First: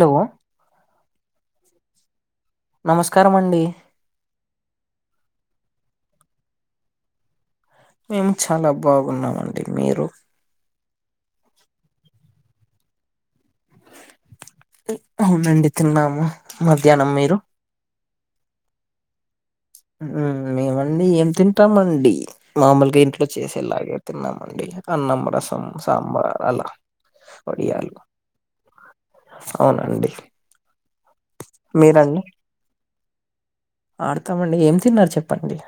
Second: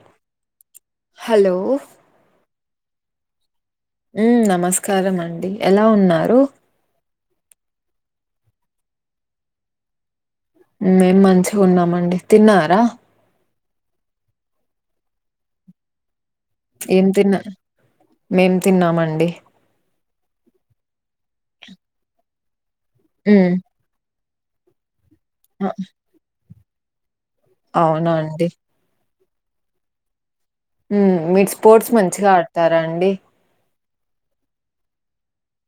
Hello hello నమస్కారమండి మ్మ్ నమస్కామండి ఎలా ఉన్నారు మేము చాలా బాగున్నామండి మీరు మేం మంచిగున్నామండి తిన్నారా అవునండి తిన్నాము ఏం మధ్యానం మీరు తిన్నా మేం తిన్నామండి మేమండి ఏం తింటామండి మామూలుగా ఇంట్లో మ్మ్ చేసేలాగే తిన్నామండి అన్నం రసం సాంబార్ అలా వడియాలు అవునండి అవునండి మ్మ్ మీరు స్పోర్ట్స్ మంచిగా ఆడతారా అండి ఆడుతామండి ఏం తిన్నారు చెప్పండి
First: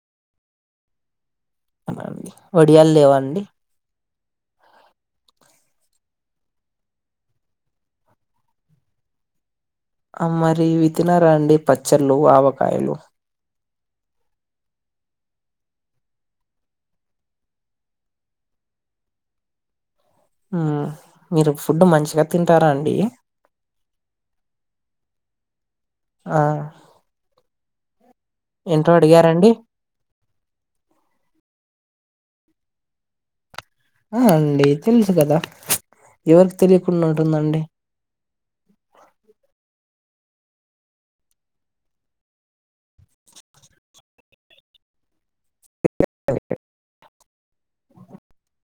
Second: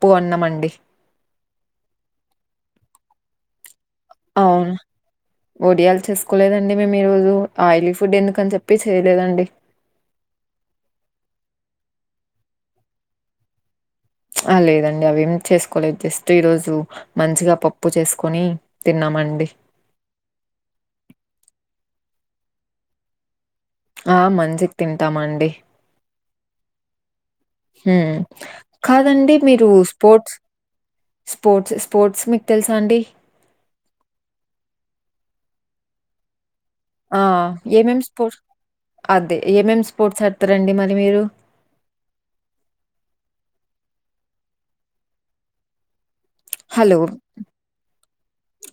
ప్పు అన్నమండి అవుండి వడియాలు లేవా అండి అవును ఒడియాలు చేసుకోలేదండి మేము ఈరోజు ఆయిలీ ఫుడ్ ఎందుకుని చెప్పి చేయలేదండి మరి ఇవి త్తినరాండి పచ్చళ్ళు ఆవకాయలు ఆ లేదండి అవి ఏం చేసుకోలేదు జస్ట్ ఈ రోజు మంచిగా పప్పు చేసుకొని తిన్నా మండి మీరు ఫుడ్ మంచిగా తింటారా అండి ఆ మంచిగా తింటామండి ఆ హ ఏంటో కాదండి అడిగారండి మీరు స్పోర్ట్స్ స్పోర్ట్స్ స్పోర్ట్స్ మీకు తెలుసా అండి ఆ అండి తెలుసు కదా తెలియకుండా ఆ ఉంటుందండి ఏమం స్పో అదే ఏమం స్పోర్ట్స్ ఆడుతరండి మరి మీరు హలో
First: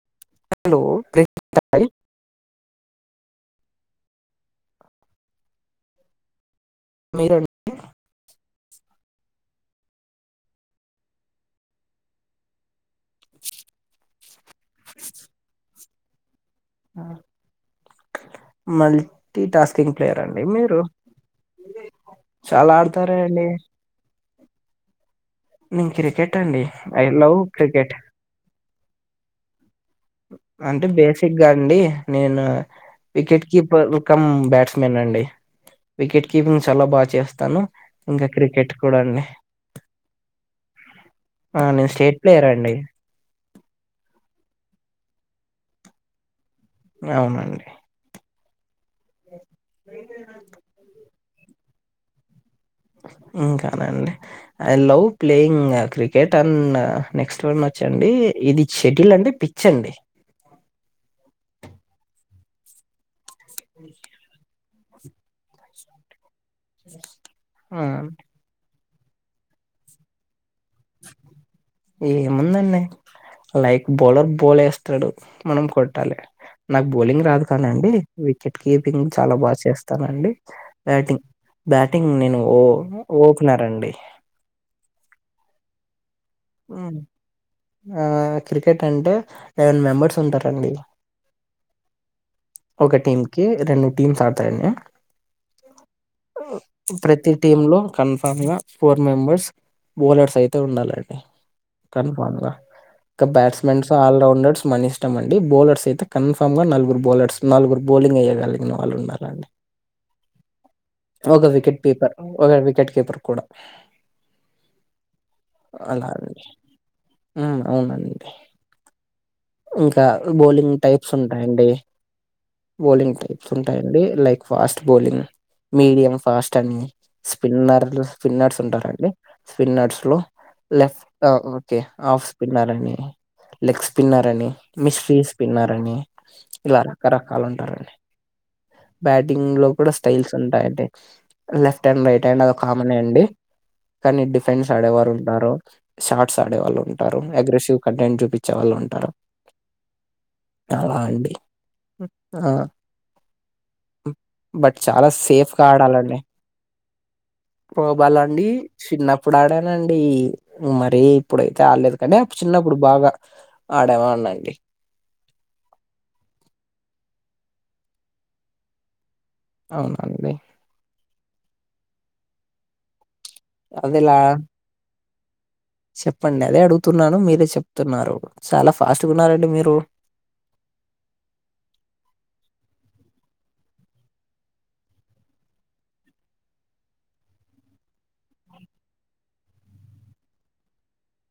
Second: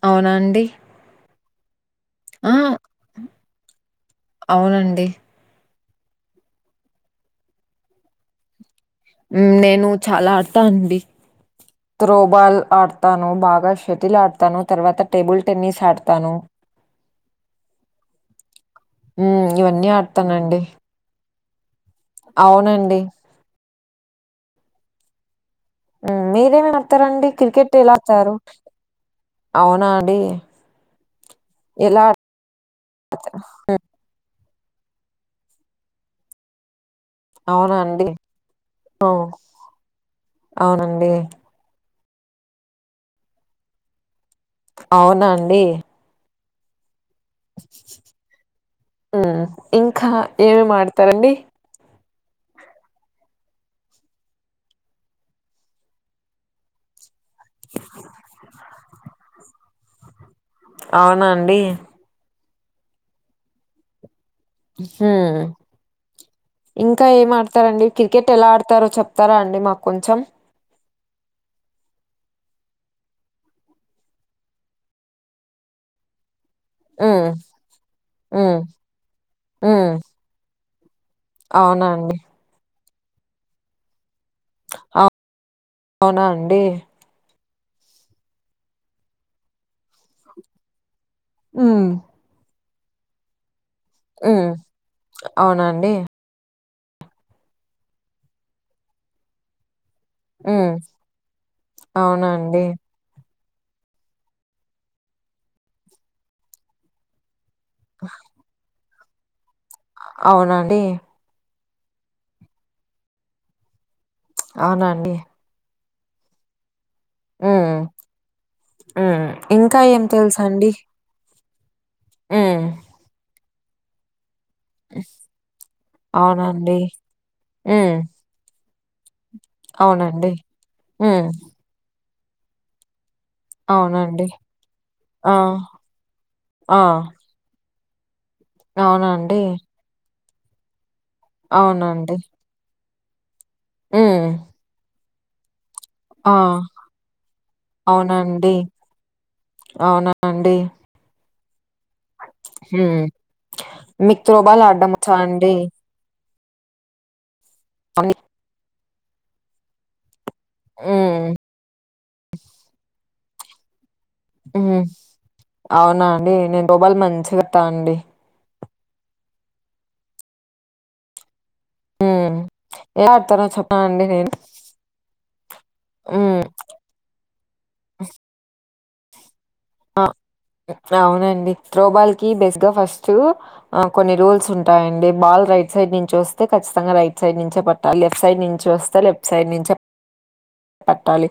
అవునా అండి చెప్పండి ఆ అవునండి మీరండి నేను చాలా ఆడతానండి త్రోబాల్ ఆడతాను బాగా షటిల్ ఆడతాను తర్వాత టేబుల్ టెన్నిస్ ఆడతాను మల్టీ హ్మ్. ఇవన్నీ టాస్కింగ్ ప్లేయర్ అండి ఆడతానండి. మీరు చాలా అవునండి. ఆడతారే అండి నేను క్రికెట్ అండి మీరేం ఐ ఆడతారండి లవ్ క్రికెట్ ఎలా ఆడతారు అవునా అండి? అంటే బేసిక్గా అండి ఎలా ఆడ్ నేను wicket keeper cum bat men అండి వికెట్ కపింగ్ చాలా బాగా చేస్తాను అవునా అండి? ఇంకా క్రికెట్ కూడా అండి ఓహ్! అవునండి ఆ, నేను స్టేట్ ప్లేయర్ అండి అవునా అండి అవునండి ఉ ఇంకా ఏమిమాతారండి ఇంకానండి I love playing cricket and next వ చ్చండి ఇది షటిల్ అంటే పిచ్చి అండి అవునాండి అ హ్మ్ ఇంకా ఏం ఆడతారండి ఆ, క్రికెట్ ఎలా ఆడుత తారో చెప్తారా అండి మాకు కొంచెం ఏముందండి లైక్ బౌలర్ బోల్ వేస్తాడు మనం కొట్టాలి నాకు బౌలింగ్ హ్మ్ రాదు కానండి హ్మ్ వికెట్ కీపింగ్ చాలా బాగా హ్మ్ చేస్తానండి బ్యాటింగ్ అవునా బ్యాటింగ్ అండి నేను ఓ ఓపెనర్ అండి అ అవునా అండి ఉమ్, ఆ క్రికెట్ అంటే లేవన్ మెంబర్స్ ఉంటారండి హ్మ్ ఒక టీమ్ కి రెండు టీమ్స్ హ్మ్ ఆడతారండి అవునా అండి ప్రతి టీమ్ లో కన్ఫామ్ గా ఫోర్ మెంబర్స్ బౌలర్స్ అయితే హ్మ్ ఉండాలండి అవునా కన్ఫామ్‌గా అండి ఇంకా బ్యాట్స్‌ మెన్స్ ఆల్రౌండర్స్ మన ఇష్టం అండి బౌలర్స్ అయితే కన్ఫామ్‌గా నలుగురు బౌలర్స్ నలుగురు బౌలింగ్ ఏయ్యగలిగిన వాళ్లు ఉండాలండి అవునండి పీపర్ ఒక వికెట్ కీపర్ కూడా అవున అండి అలాడిర్ ఆ అవునండి హ్మ్ ఏం ఇంకా తెలుసండి బౌలింగ్ టైప్స్ ఉంటాయి ఉంటాయండి హ్మ్ బౌలింగ్ టైప్స్ ఉంటాయండి, like fast bowling medium fast అవునండి అని స్పిన్నర్ హ్మ్ స్పిన్నర్స్ ఉంటారండి స్పిన్నర్స్ లో అవునండి లెఫ్ట్ హ్మ్ ఆ ఓకే ఆఫ్ స్పిన్నర్ అండి లెక్స్ అవునండి పిన్నారని మిస్ ఫీస్ ఆ పిన్నారనీ ఆ ఇలా రకరకాలుగా ఉంటాయండి అవునండి బ్యాటింగ్‌లో కూడా స్టైల్స్ ఉంటయి. అయితే లెఫ్ట్ హ్యాండ్, అవునండి రైట్ హ్యాండ్, అది ఒక ఆర్మ్. మానేయండి కానీ హ్మ్ డిఫెన్స్ ఆడేవాళ్లు ఉంటరు ఆ షాట్స్ ఆడేవాళ్లు ఉంటరు అగ్రెసివ్ కంటెంట్ అవునండి చూపించేవాళ్లు ఉం అవునా అండి ఎండకి ఉమ్ ఆ హ్మ్ మీకు త్రోబాల్ బట్ ఆడడం చాలా వచ్చా అండి సేఫ్‌గా ఆడాలండి ప్రో అవును. బాల్‌లా అండి చిన్నప్పుడు ఆడానండి మరి హ్మ్ ఇప్పుడు అయితే ఆడలేదు కన్నెప్ చిన్నప్పుడు బాగా ఆడేవాడ్ హ్మ్మ్ అవునా అండి నేను త్రో బాల్ మంచిగా ఆడ్తా అండి అవునా అండి హ్మ్మ్ ఎట్లా ఆడ్తానో చెప్పండి అదిలా నేను హ్మ్ చెప్పండి అదే అడుగుతున్నాను మేరే చెప్తున్నారు చాలా ఫాస్ట్‌గా ఉన్నారు అండి మీరు ఆ హ్మ్ అవునండి త్రో బాల్‌కి బెస్ట్‌గా ఫస్టూ ఆ, కొన్ని రూల్స్ ఉంటయి అండి. బాల్ రైట్ సైడ్ నుంచి వస్తే కచ్చితంగా రైట్ సైడ్ నుంచే పట్టాలే, లెఫ్ట్ సైడ్. నుంచి వస్తే లెఫ్ట్ సైడ్ నుంచే పట్టాలి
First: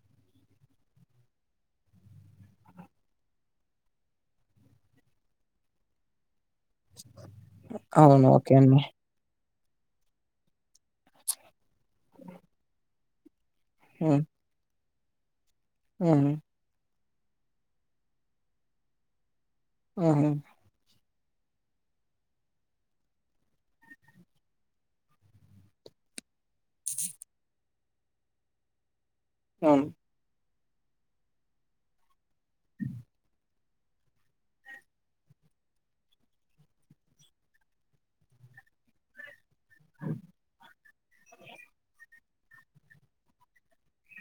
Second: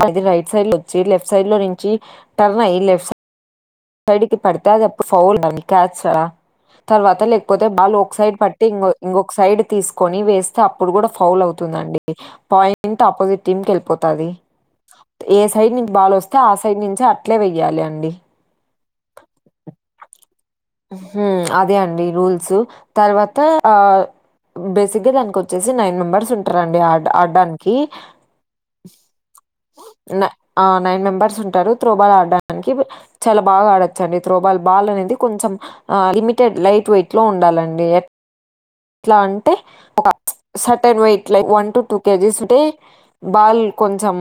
అంటే [unintelligible] రైట్ సైడ్‌లో వచ్చి లెఫ్ట్ సైడ్‌లో నుంచి టర్న్ అయ్యే లెఫ్ట్ సైడ్ సైడ్‌కి పడితే అది అప్పుడు ఫౌల్ దానికి క్యాచ్ ఆ తర్వాత లేకపోతే బాల్ అవును ఒకసైడ్ ఓకే పట్టి అండి ఇంగొ ఇంగోక సైడ్ తీస్కొని వేస్తా అప్ అప్పుడు గుడా ఫౌల్ అవుతదండి, పాయింట్ ఆపోజిట్ టీమ్‌కి ఉమ్ ఎల్పోతది ఏ సైడ్ నుంచి బాల్ ఉమ్ వస్తే ఆ సైడ్ నుంచే అట్లే బాల్ వేయాలండి ఆహనా హ్మ్మ్ అదే అండి రూల్సు తర్వాత ఆ బేసిక్‌గా దానకి వచ్చేసి నైన్ మెంబర్స్ ఉంటారు అండి ఆడ ఆడడానికి ఆవును న ఆ నైన్ మెంబర్స్ ఉంటారు త్రో బాల్ ఆడడానికి చాలా బాగా ఆడొచ్చు అండి, త్రో బాల్ బాల్ అనేది కొంచెం ఆ లిమిటెడ్ లైట్ వెయిట్‌లో ఉండాలండి యేట ఇట్లా అంటే చట్ and weight like one to two kgs ఉంటే బాల్ కొంచెం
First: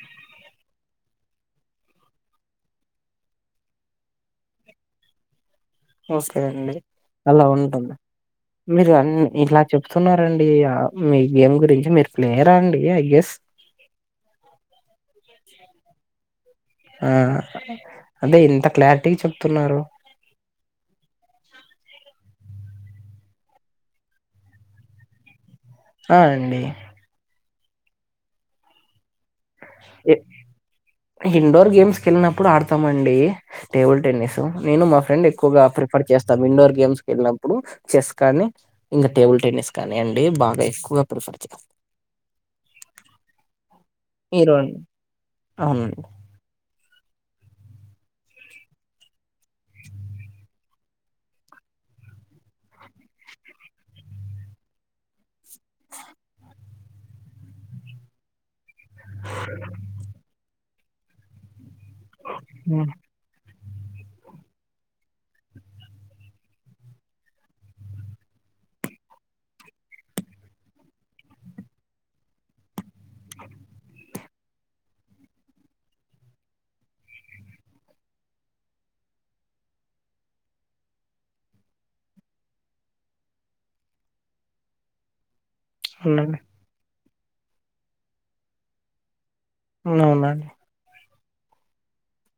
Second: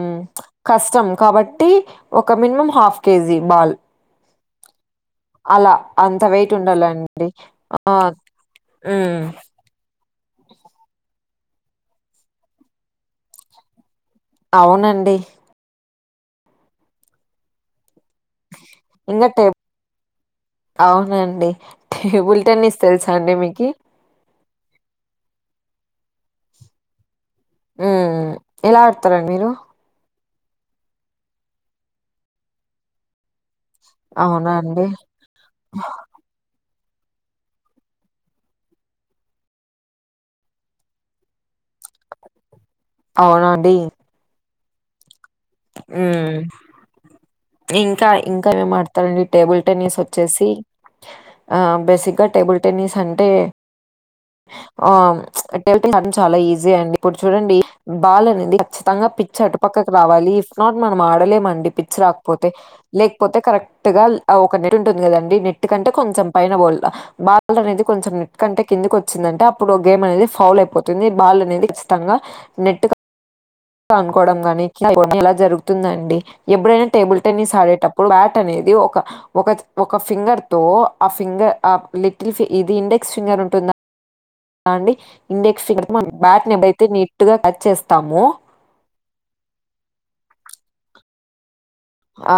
కష్టం కాబట్టి టి ఒక మినిమం హాఫ్ కేజీ బాల్ అలా అంత ఓకే వెయిట్ అండి ఉండాలండి అలా ఆ ఉంటుంది ఉమ్మ్ సున్నారండి ఆ మీ గేమ్ గురించి మీరు ప్లేయరా అండి ఐ ఎస్ అవునండి ఆహా అదే ఇంత క్లారిటీ ఇంకా టే చెపుతున్నారు అవునండి టేబుల్ టెన్నిస్ తెలుసా అండి మీకి ఆ అండి హ్మ్ ఎలా ఆడతార మీరు ఇండోర్ గేమ్స్కి ఎళ్ళినప్పుడు ఆడతామండి టేబుల్ టెన్నిసు అవునా నేను అండి మా ఫ్రెండ్ ఎక్కువగా ప్రిఫర్ చేస్తాం ఇండోర్ గేమ్స్ ఎళ్ళినప్పుడు చెస్ కానీ ఇంకా టేబుల్ టెన్నిస్ కానీ అండి బాగా ఎక్కువగా ప్రిఫర్ చే అవునాండి ఈరోన్ హ్మ్ ఇంకా ఇంకా ఏం ఆడతారండి టేబుల్ టెన్నిస్ వచ్చేసి ఆ బేసిక్గా టేబుల్ టెన్నిస్ అంటే ఆ అటేం చాలా ఈజీ అండి ఇప్పుడు చూడండి బాల్ అనేది ఖచ్చితంగా పిచ్ అటు పక్కకు రావాలి ఇఫ్ నాట్ మనం ఆడలేమండి పిచ్ చ్ రాకపోతే హ్మ్. లేకపోతే కరె క్ట్గ ఒక నెట్ ఉంటుంది కదండి నెట్ కంటే కొంచెం పైన బ బాల్ అనేది కొంచెం నెట్ కంటే కింది వచ్చిందంటే అప్పుడు గేమ్ అనేది ఫౌల్ అయిపోతుంది బాల్ అనేది చ్చితంగా నెట్గా అనుకోవడం గాని ఇలా జరుగుతుందండి ఎప్పుడైనా టేబుల్ టెన్నిస్ ఆడేటప్పుడు బ్యాట్ అనేది ఒక ఒక ఒక ఫింగర్తో ఆ ఫింగర్ ఆ లిటిల్ ఇది ఇండెక్స్ ఫింగర్ ఉంటుందా అండి ఇండెక్స్ ఫిగర్ అవునండి బ్యాట్ని అదైతే నీ ట్గ టచ్ చేస్తామో అవునా అండి ఆ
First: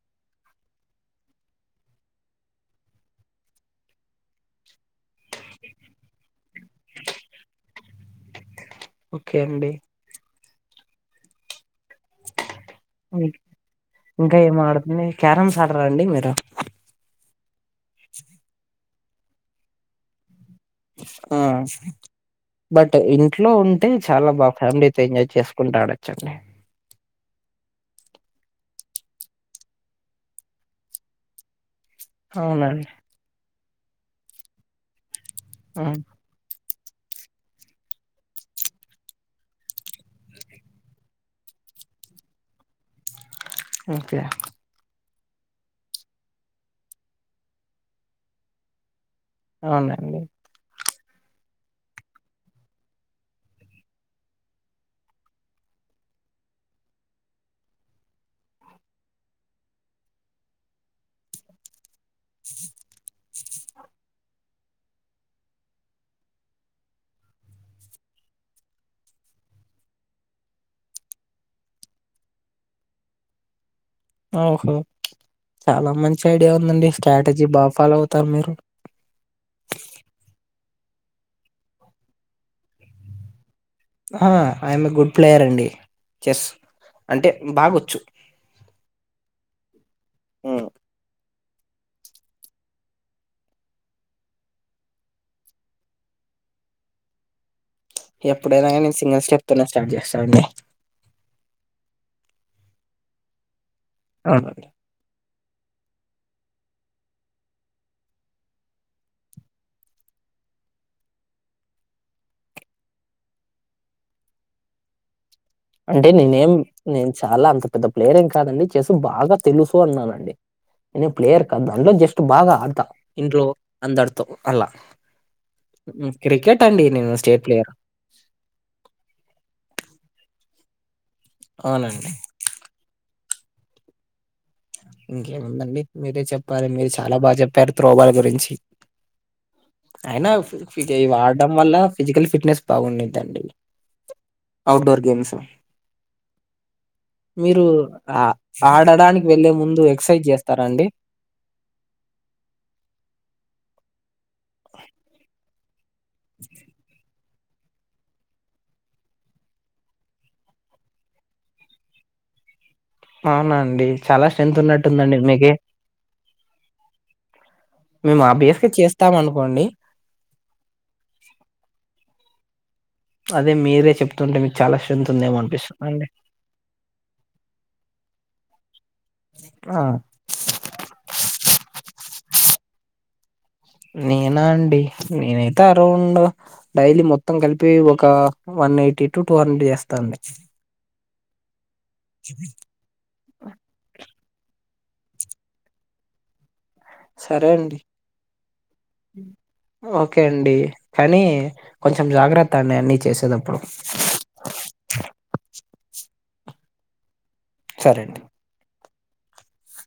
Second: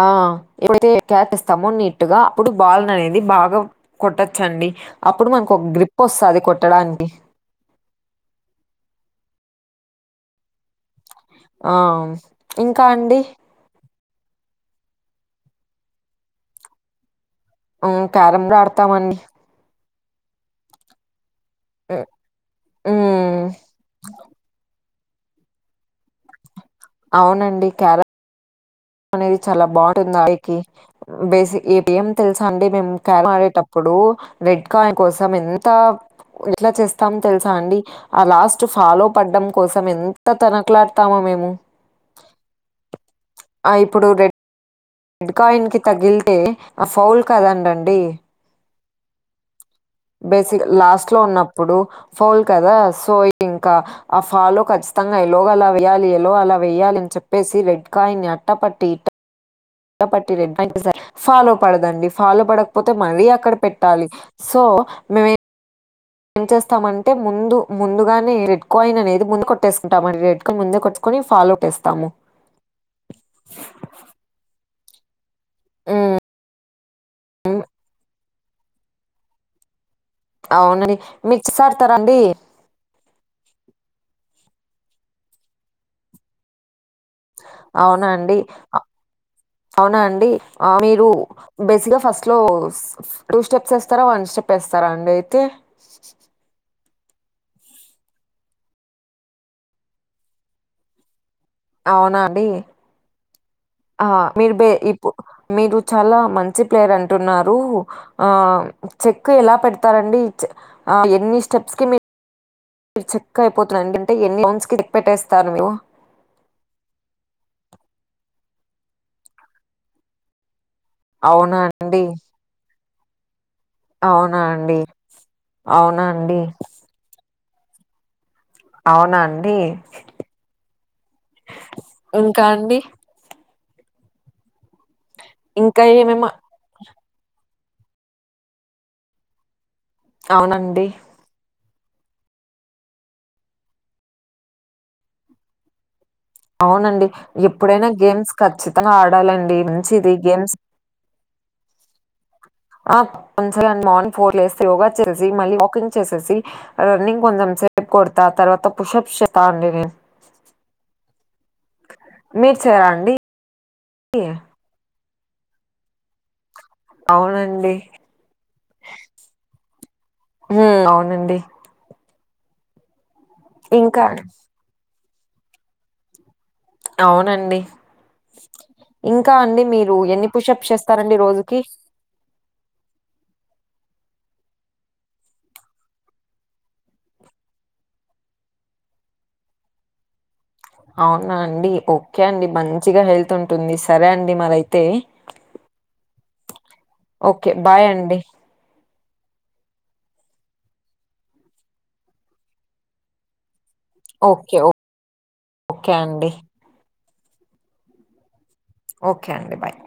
ఎప్పుడైతే క్యాట్ ఇస్తామో నీట్గా అప్పుడు బాల్ అనేది బాగా కొట్టొచ్చండి అప్పుడు మనకు ఒక గ్రిప్ వస్తది కొట్టడానికి ఓకే అండి ఆ ఇంకా అండి హ్మ్. ఇంకా ఏం ఆడతుంది క్యారమ్స్ ఆడరాండి మీరు మ్ క్యారమ్స్ ఆడతామండి ఆ బట్ మ్మ్ ఇంట్లో ఉంటే చాలా బా ఫ్యామిలీ ఎంజాయ్ చేసుకుంటా ఆడచండి అవునండి క్యారమ్ అనేది చాలా బావుంటుంది ఆడ్నికి బేసి ఏం తెలుసా అండి అవునండి మేము క్యారయ్ ఆడేటప్పు ప్పుడు రెడ్ కాయన్ కోసం ఎంత ఉమ్ ఎట్లా చేస్తాం తెలుసా అండి ఆ లాస్ట్ ఫాలో పడ్డం కోసం ఎంత తనకలాడ్తమో మేము ఆ ఇప్పుడు ఓకే రెడ్ రెడ్కాయిన్కి తగిలితే ఆ ఫౌల్ కదండండి అవునండి బేసిక్ లాస్ట్ ట్లో ఉన్నప్పుడు ఫౌల్ కదా సో ఇంకా ఆ ఫాలో ఖచ్చితంగా ఎలోగా అలా వేయాలి ఎలో అలా వెయాలి అని చెప్పేసి రెడ్ కాయన్ని అట్టపట్టి ఇట్ట పట్టి ఫాలో పడదండి ఫాలో పడకపోతే మళ్ళీ అక్కడ పెట్టాలి సో మే ఏం చేస్తామంటే ముందు ముందుగానే రెడ్ కోయిన్ అనేది ముందు కొట్టేసుకుంటాం రెడ్కి ముందే కొట్టు ఫాలో టేస్తాము ఓహో చాలా మంచి ఐడియా ఉందండి స్ట్రాటజీ ఉమ్, బా ఫాలో అవుతారు మీరు అవునండి మీరు చెస్ అడుతరాండి ఆ ఐమ్ ఎ గుడ్ ప్లేయర్ అండి చెస్ అంటే బాగొచ్చు అవునా అండి అ అవునా అండి ఉమ్ ఆ మీరు బేసిక్ గా ఫస్ట్ లో టూ స్టెప్స్ వేస్తారా వన్ స్టెప్ వేస్తారా అండి అయితే ఎప్పుడైనా కానీ నేను సింగిల్ స్టెప్ తోనే స్టార్ట్ చేస్తానండి అవునా అండి ఆ మీరు అవునండి బే ఇప్పుడు మీరు చాలా మంచి ప్లేయర్ అంటున్నారు ఆ చెక్ ఎలా పెడతారండి ఎన్ని స్టెప్స్ కి మీరు చెక్ అయిపోతున్నారంటే ఎన్ని చాన్స్ కి చెక్ పెట్టే అంటే నేనేం నేను చాలా అంత పెద్ద ప్లేయర్ ఏం కాదండి చెస్ బాగా తెలుసు అన్నానండి నేను ప్లేయర్ అవునా కాదు అందులో అండి? జస్ట్ బాగా ఆడుతా ఇంట్లో అందరితో అవునా అలా అండి? క్రికెట్ అండి నేను స్టేట్ ప్లేయర్ అవునా అండి అవునండి ఇంకా అండి ఇంకేముందండి ఇంకా మీరే ఏమేమి చెప్పాలి మీరు చాలా బాగా చెప్పారు త్రోబాల్ గురించి అయినా అవునండి. ఇగ ఇవి ఆడడం మళ్ళ ఫిజికల్ ఫిట్నెస్ బాగుండిద్దండి అవుట్డోర్ గేమ్స్ అవునండి మీరు ఎప్పుడైనా ఆ గేమ్స్ ఖచ్చితంగా ఆడడానికి ఆడాలి వెళ్లే అవునండి ముందు మంచిది ఎక్సర్సైజ్ గేమ్స్ చేస్తారా అండి [inaudible] ఫోర్ లెగిస్తే యోగా చేసేసి మళ్ళీ వాకింగ్ చేసేసి రన్నింగ్ కొంచెం సేపు కొడతా తర్వాత పుషప్స్ చేస్తా అండి నేను మీరు చేయరా అండి? అవునా అని చాలా స్ట్రెంత్ ఉన్నట్టుందండి మీకే అవునండి. మేము అబ్వియస్గా చేస్తాం అనుకోండి ఉమ్ అవునండి అదే మీరే ఇంకా చెప్తుంటే మీకు చాలా స్త్రెంత్ ఉందేమో అనిపిస్తుంది అండి అవునండి ఇంకా అండి ఆ మీరు ఎన్ని పుషప్స్ చేస్తారండి రోజుకి నేనా అండి నేనైతే అరౌండ్ డైలీ మొత్తం కలిపి ఒక one eighty to two hundred చేస్తా అండి అవునా అండి ఓకే అండి మంచిగ హెల్త్ ఉంటుంది సరే అండి మరయితే ఓకే బాయ్ అండి ఓకే అండి కానీ కొంచెం జాగ్రత్త అండి అన్ని చేసేదప్పుడు ఓకే ఓ ఓకే అండి సరే అండి ఓకే అండి బాయ్